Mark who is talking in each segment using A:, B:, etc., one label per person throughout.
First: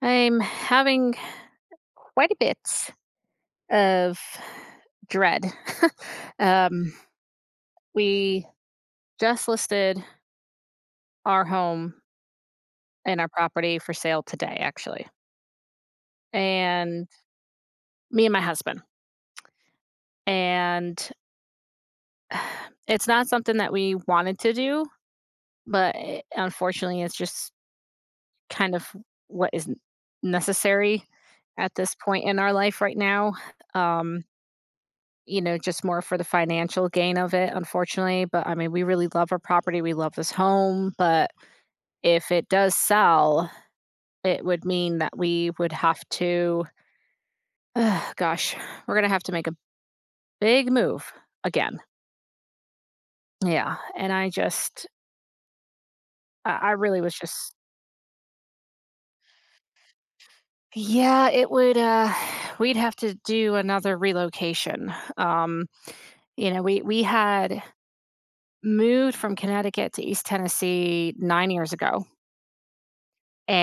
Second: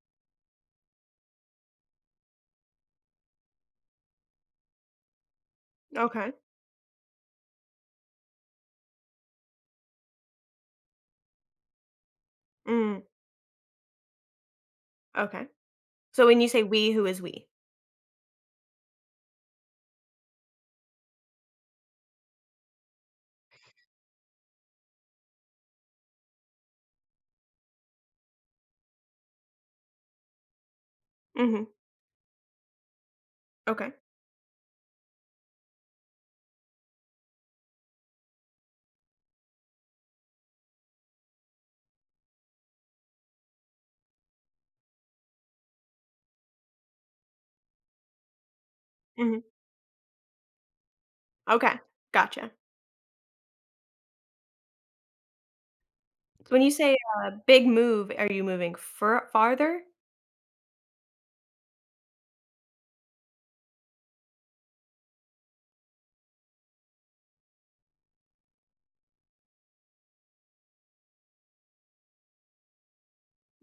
A: I'm having quite a bit of dread.
B: Okay.
A: um, we just listed our home
B: Mm,
A: and our property for sale today, actually,
B: okay. So when you say "we," who
A: and
B: is "we"?
A: me and my husband. And it's not something that we wanted to do, but unfortunately, it's just kind of what is n- necessary
B: Mhm.
A: at this point in our life right now.
B: Okay.
A: Um, just more for the financial gain of it, unfortunately, but, I mean, we really love our property, we love this home, but if it does sell, it would mean that we would have to ugh, gosh, we're gonna have to
B: Mhm.
A: make a big move
B: Okay.
A: again.
B: Gotcha.
A: Yeah, and I just I
B: So when
A: I
B: you say,
A: really was just.
B: "big move," are you moving fur farther?
A: Yeah, it would, we'd have to do another relocation. We had moved from Connecticut to East Tennessee 9 years ago,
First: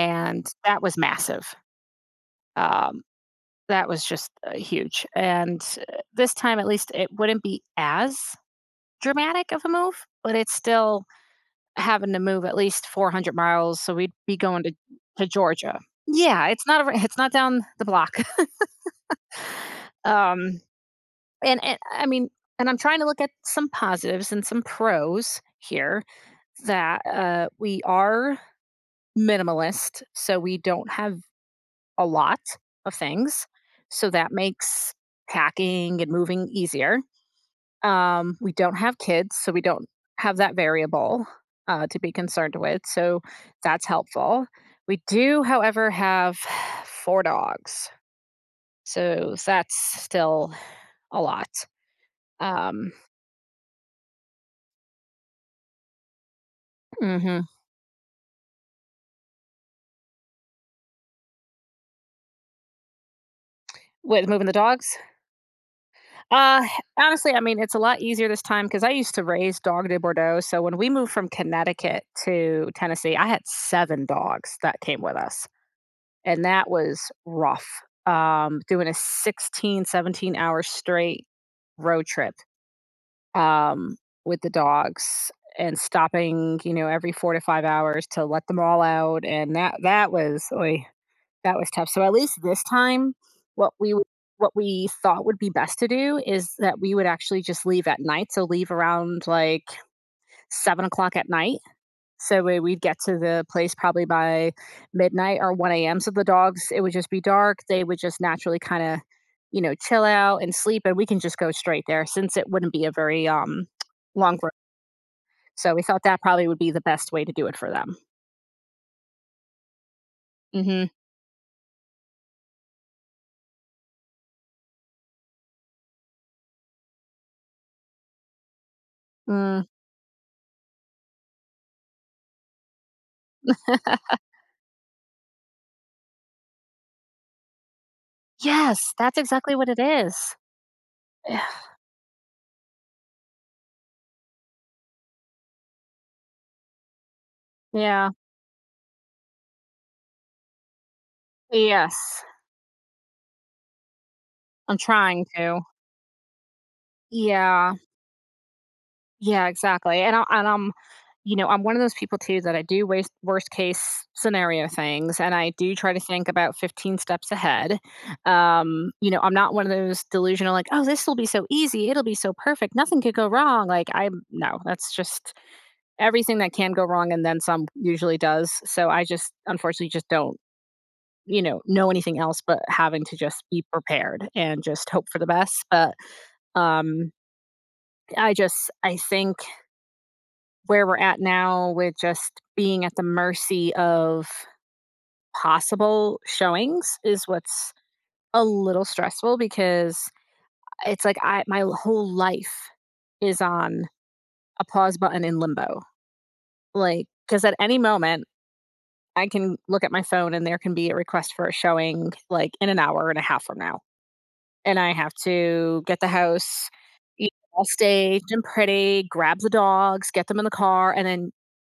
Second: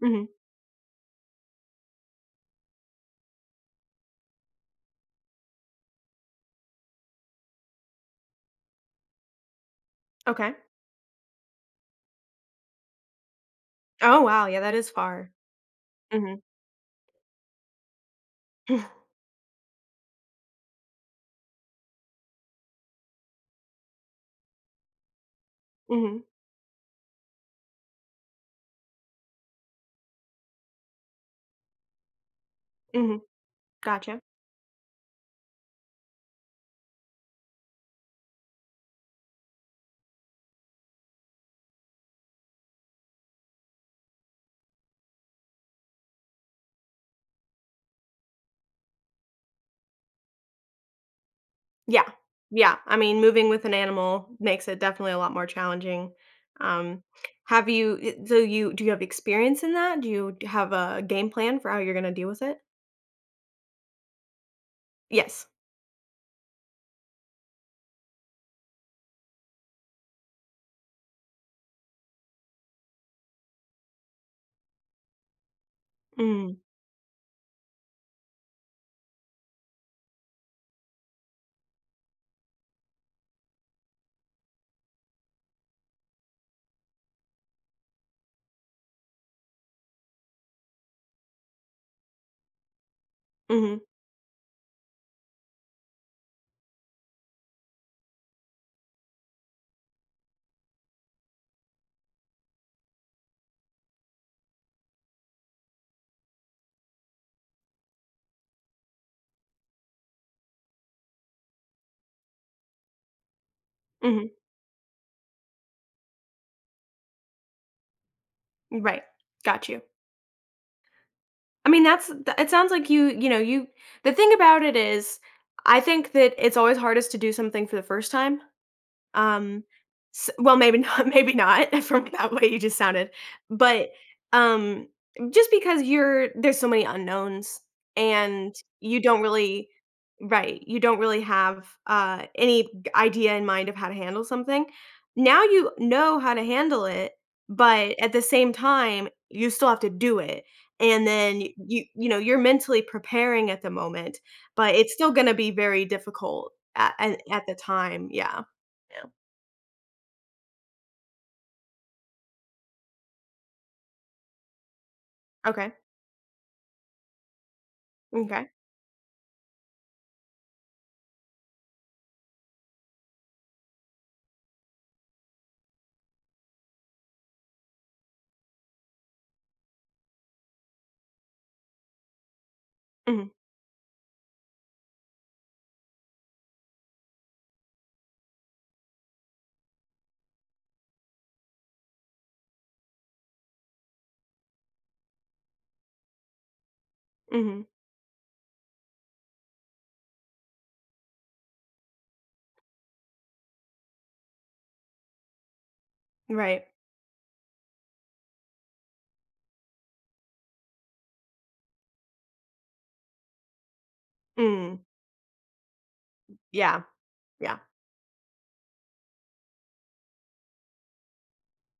B: Mhm.
A: that was massive. Um, that was just, huge, and, this time, at least, it wouldn't be as dramatic of a move, but it's
B: Okay.
A: still having to move at least 400 miles, so we'd
B: Oh,
A: be
B: wow. Yeah,
A: going
B: that is
A: to
B: far.
A: Georgia.
B: Mhm.
A: Yeah, it's not a r it's not down the block. Um, and I mean, and I'm trying to look at some positives and some pros here
B: Mhm. Mhm.
A: that, we are minimalist, so we don't have a lot of things, so
B: Gotcha.
A: that makes packing and moving easier. We don't have kids, so we don't have that variable to be concerned with. So that's helpful. We do, however, have four dogs. So that's still a lot.
B: Yeah. Yeah.
A: Um,
B: I mean, moving with an animal makes it definitely a lot more challenging. Um,
A: hmm
B: have you I so you do you have experience in that? Do you d have a game plan for how you're gonna deal with it?
A: With moving the dogs,
B: Yes.
A: uh, honestly, I mean, it's a lot easier this time because I used to raise dog de Bordeaux. So when we moved from Connecticut to Tennessee, I had seven dogs that came with us. And
B: Mm.
A: that was rough. Doing a 16, 17-hour straight road trip um, with the dogs and stopping, every 4 to 5 hours to let them all out. And that was oy, that was tough. So at least this time, what
B: Mhm.
A: we would what we thought would be best to do is that we would actually just leave at night. So leave around like 7 o'clock at night, so we'd get to the place probably by midnight or 1 a.m., so the dogs, it would just be dark, they would just naturally kinda, chill out and sleep, and we can just go straight there since it wouldn't be a very,
B: Mhm.
A: long road. So we thought that probably would be the best way to do it for them.
B: Right. Got you.
A: Mhm.
B: I mean, that's th it sounds like you know, you the thing about it is, I think that it's always hardest to do something for the first time,
A: Mm.
B: um, s well, maybe not maybe not from that way you just sounded, but, um, just because you're there's so many unknowns, and
A: Yes,
B: you
A: that's
B: don't
A: exactly what
B: really—
A: it is.
B: right, you don't really have, any g idea in mind of how to handle something. Now you know how to handle it, but
A: Yeah.
B: at the same time, you still have to do it, and then y
A: Yeah.
B: you you know,
A: Yes.
B: you're mentally preparing at the moment, but
A: I'm
B: it's still
A: trying
B: gonna be
A: to.
B: very difficult at the
A: Yeah.
B: time, yeah. Yeah.
A: Yeah, exactly. And I and I'm you know, I'm one of those people too that I do waste worst case scenario things, and I do
B: Okay.
A: try to think about 15 steps ahead.
B: Okay.
A: I'm not one of those delusional, like, oh, this will be so easy, it'll be so perfect, nothing could go wrong. Like, I'm no, that's just everything that can go wrong and then some usually does. So I just unfortunately just don't, know anything else but having to
B: Mhm.
A: just be prepared and just hope for the best. But um I think where we're at now with just being at the mercy of possible showings is
B: Mhm.
A: what's a little stressful, because it's like I my whole life is on a pause button in limbo.
B: Right.
A: Like, cuz at any moment I can look at my phone and there can be a request for a showing, like, in an hour and a half from now. And
B: Mm.
A: I have to get the house,
B: Yeah.
A: you
B: Yeah.
A: all staged and pretty, grab the dogs, get them in the car, and then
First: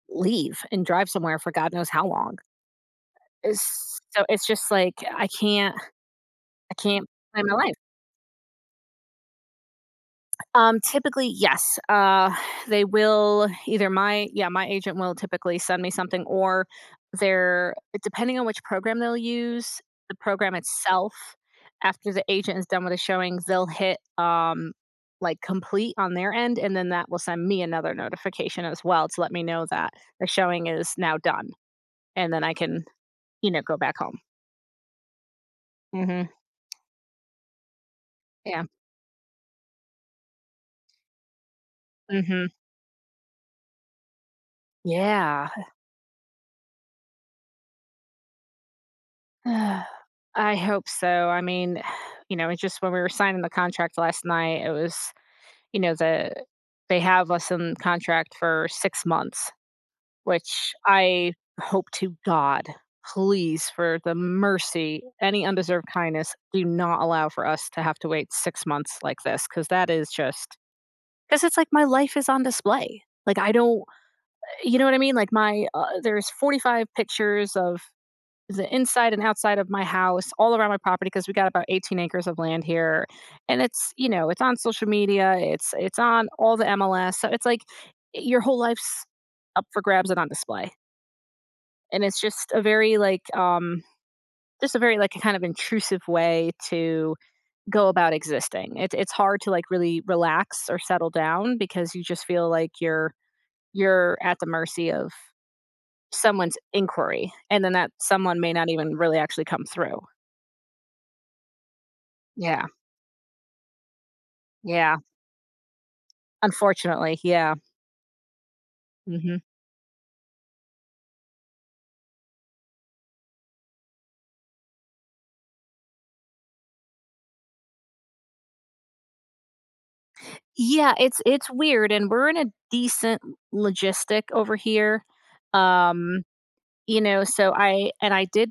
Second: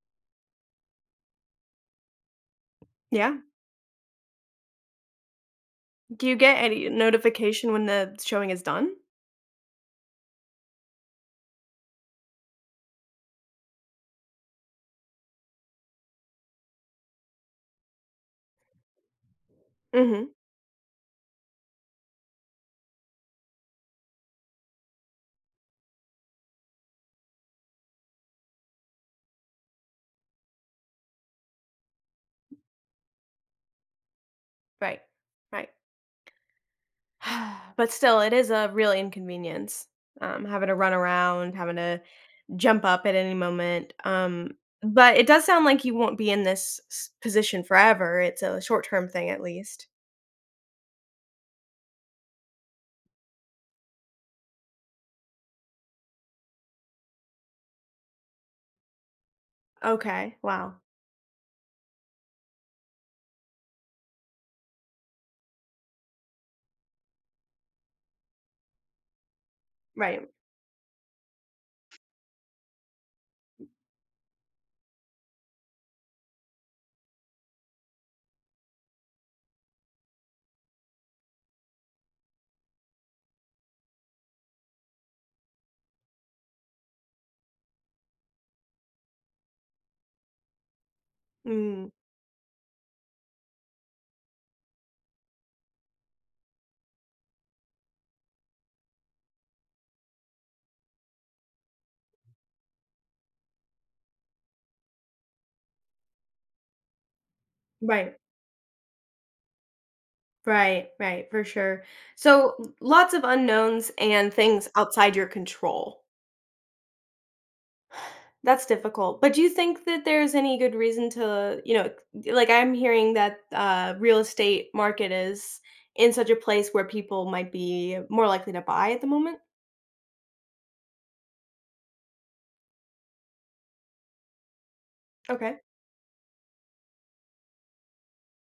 A: leave and drive somewhere for God knows how long.
B: Yeah.
A: It's just like
B: Do you get
A: I
B: any
A: can't plan my
B: notification
A: life.
B: when the showing is done?
A: Typically, yes. They will either my yeah, My agent will typically send me something, or they're, depending on which program they'll use, the
B: Mhm.
A: program itself, after the agent is done with the showings, they'll hit, like, complete on their end, and then that will send me another notification as well to let me know that the showing is now done, and then I can, go back home.
B: Right. Right.
A: Mhm.
B: But still, it is
A: Yeah.
B: a real inconvenience, having to run around, having to
A: Mhm.
B: jump up at any moment, but it does
A: Yeah.
B: sound like you won't be in this s position forever, it's a short-term thing at
A: Uh,
B: least.
A: I hope so. I mean, it's just when we were signing the contract last night, it was, you know, the they have us in contract for 6 months,
B: Okay.
A: which
B: Wow.
A: I hope to God, please, for the mercy, any undeserved kindness, do not allow for us to have to wait 6 months like this. Cause that is
B: Right.
A: just, cause it's like my life is on display. Like, I don't, you know what I mean? Like, my, there's 45 pictures of the inside and outside of my house, all around my property, because we got about 18 acres of land here. And it's on social media, it's on all the MLS. So it's like your whole life's up for grabs and on display.
B: Mm.
A: And it's just a very like a kind of intrusive way to go about existing. It's hard to, like, really relax or settle down, because you just feel like you're at the mercy of someone's inquiry, and then that
B: Right.
A: someone may not even really actually come through.
B: Right, right, for sure. So
A: Yeah.
B: lots of unknowns and things
A: Yeah,
B: outside your control.
A: unfortunately, yeah,
B: That's difficult. But
A: mhm.
B: do you think that there's any good reason to, you know, like I'm hearing that real estate market is in such a place where people might be more likely to buy at the moment?
A: Yeah, it's weird, and we're in a decent logistic over here,
B: Okay.
A: um, so I and I did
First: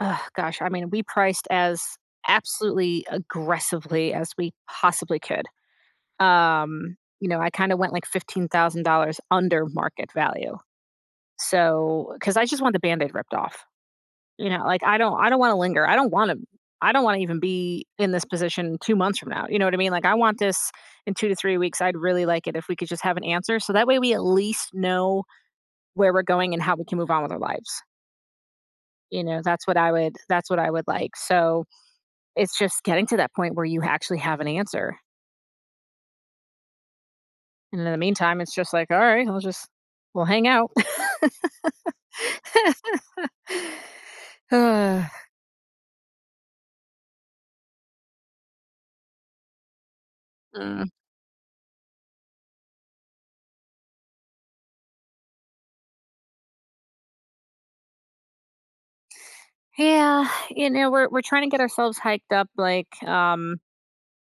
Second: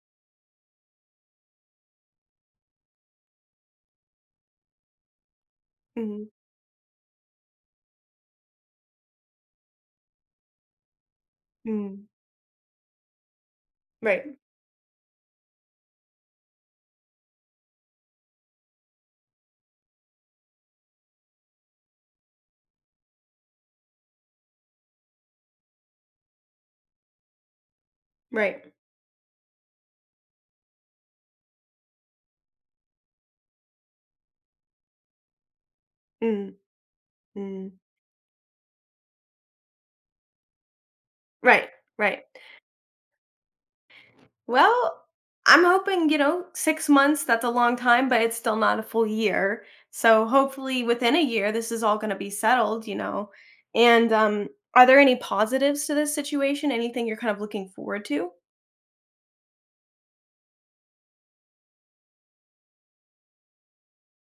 A: Gosh, I mean, we priced as absolutely aggressively as we possibly could,
B: Mm-hmm.
A: I kinda went, like, $15,000 under market value,
B: Mm-hmm.
A: so because I just want the Band-Aid ripped off.
B: Right,
A: Like, I don't wanna linger. I don't wanna even be in this position 2 months from now, you know what I mean? Like, I want this in 2 to 3 weeks. I'd really like it if we could just have an answer, so that way we at least know where we're going and how we can move on with our lives.
B: right.
A: That's what I would like. So, it's just getting to that point where you actually have an answer.
B: Mm-hmm. Mm-hmm.
A: And in the meantime, it's just like, "All right, I'll just we'll hang out."
B: Right, right.
A: Uh,
B: Well, I'm hoping, you know, 6 months, that's a long time, but it's still not a full year. So
A: Mm.
B: hopefully within a year this is all gonna be settled, you know? And, are there any positives to this situation? Anything you're kind of looking forward to?
A: Yeah, we're trying to get ourselves hiked up, like,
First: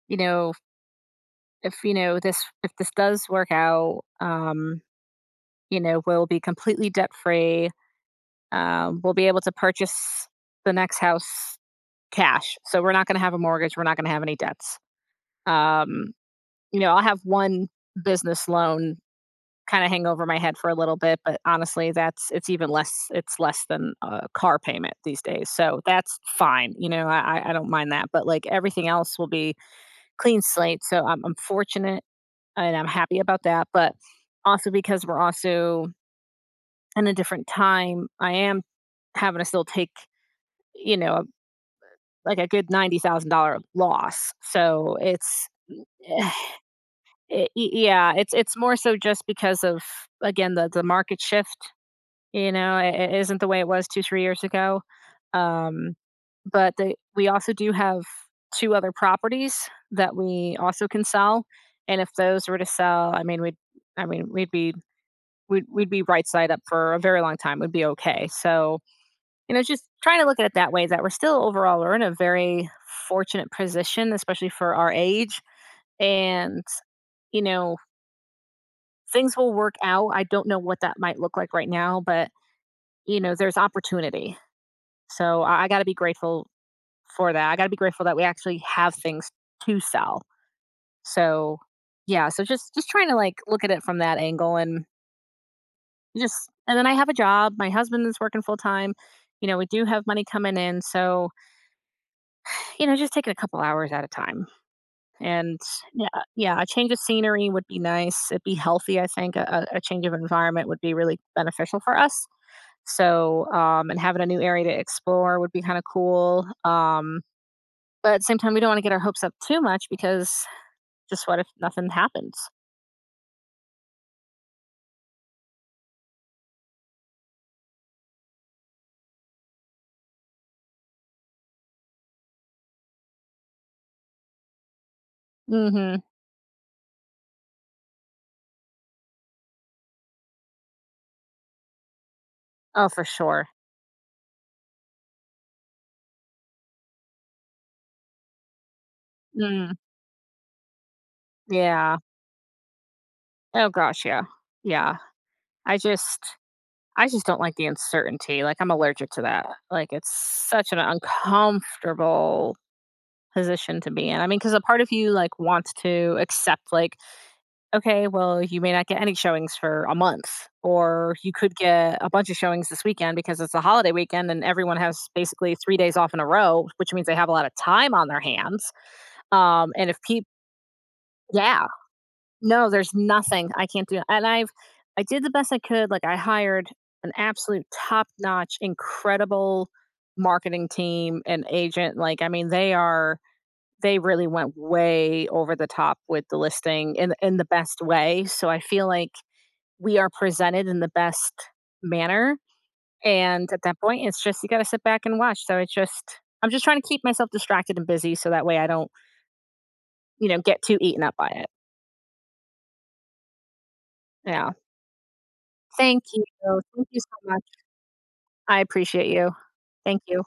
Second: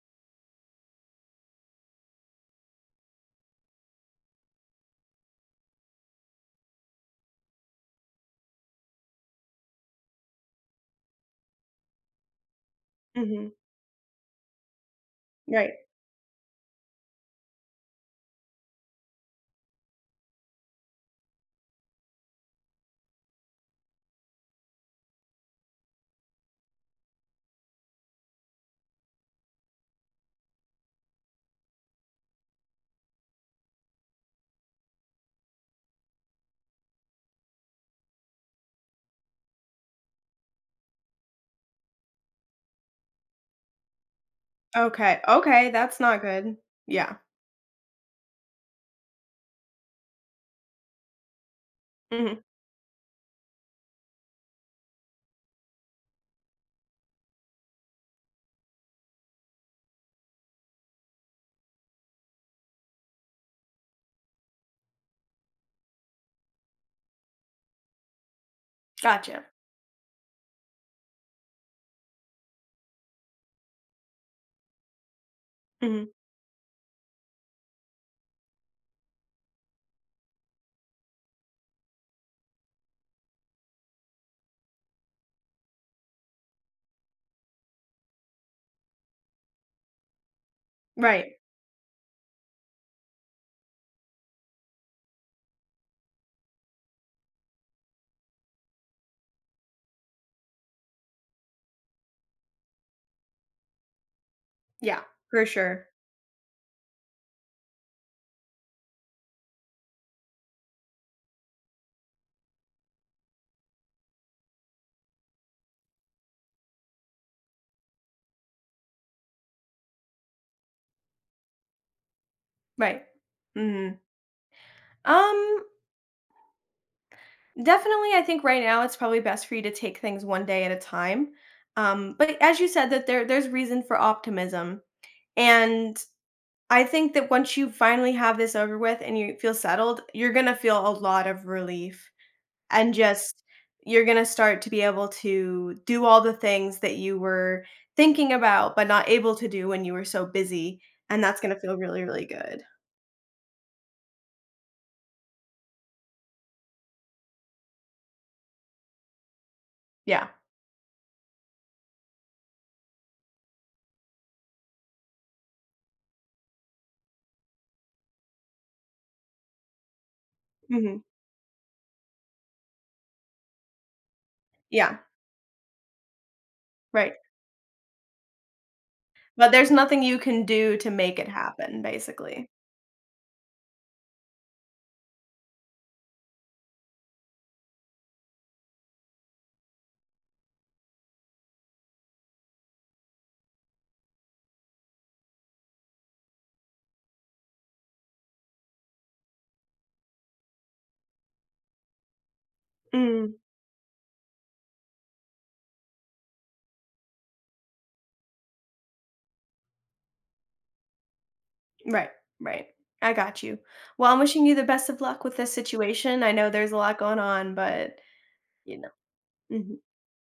A: you know if this does work out, we'll be completely debt free. We'll be able to purchase the next house cash, so we're not going to have a
B: Mhm.
A: mortgage, we're not going to have any debts.
B: Right.
A: um I'll have one business loan kind of hang over my head for a little bit, but honestly, that's it's even less, it's less than a car payment these days, so that's fine. I don't mind that, but like everything else will be clean slate. So I'm fortunate and I'm happy about that, but also because we're also in a different time, I am having to still take, you know, like a good $90,000 loss. So
B: Okay.
A: it's
B: Okay, that's not good. Yeah.
A: it's more so just because of, again, the market shift.
B: Mhm.
A: It isn't the way it was 2 3 years ago. Um but we also do have two other properties that we also can sell, and if those were to sell, I mean I mean we'd be we'd be right side up for a very long time. We'd be okay. So,
B: Gotcha.
A: just trying to look at it that way, that we're still, overall, we're in a very fortunate position, especially for our age.
B: Mhm.
A: And, you know, things will work out. I don't know what that might look like right now, but there's opportunity. So I gotta be grateful for that. I gotta be grateful that we actually have things to sell.
B: Right.
A: So yeah, so just trying to, like, look at it from that angle. And then I have a job, my husband is working full time, we do have money coming in, so, just taking a couple hours at a time,
B: Yeah, for
A: and
B: sure.
A: yeah, yeah, a change of scenery would be nice, it'd be healthy, I think, a change of environment would be really beneficial for us, so, and having a new area to explore would be kinda cool, but at the same time, we don't wanna get our hopes up too much because, just, what if nothing happens?
B: Right. Mhm. Um, definitely, I think right now it's probably best for you to take things one day at a time. But as you said, that there's reason for optimism, and
A: Mhm.
B: I think that once you finally have this over with and you feel settled, you're gonna feel a lot of relief,
A: Oh,
B: and
A: for
B: just
A: sure.
B: you're gonna start to be able to do all the things that you were thinking about but not able to do
A: Mm,
B: when you were so busy, and that's gonna feel
A: yeah.
B: really, really good.
A: Oh gosh, yeah. Yeah. I just I just don't like the uncertainty, like, I'm allergic to that. Like, it's
B: Yeah.
A: such an uncomfortable position to be in. I mean, because a part of you, like, wants to accept, like, "Okay, well, you may not get any showings for a month,
B: Hmm.
A: or you could get a bunch of showings this weekend because it's a holiday weekend and everyone has
B: Yeah.
A: basically 3 days off in a row," which means they
B: Right.
A: have a lot of time on their hands,
B: But there's
A: and if
B: nothing you
A: people,
B: can do to make it
A: yeah.
B: happen, basically.
A: No, there's nothing. I can't do, and I did the best I could, like, I hired an absolute top-notch, incredible marketing team and agent, like, I mean, they really went way over the top with the listing in the best way, so I feel like we are presented in the best manner,
B: Mm,
A: and at that point, it's just you gotta sit back and watch, so it's just I'm just trying to keep myself distracted and busy so that way I don't, get too eaten up by it.
B: right, right. I got you. Well, I'm wishing
A: Yeah.
B: you the best of luck with this
A: Thank
B: situation.
A: you.
B: I know there's a
A: Thank
B: lot
A: you
B: going
A: so much.
B: on, but
A: I
B: you know.
A: appreciate you.
B: Mhm.
A: Thank you.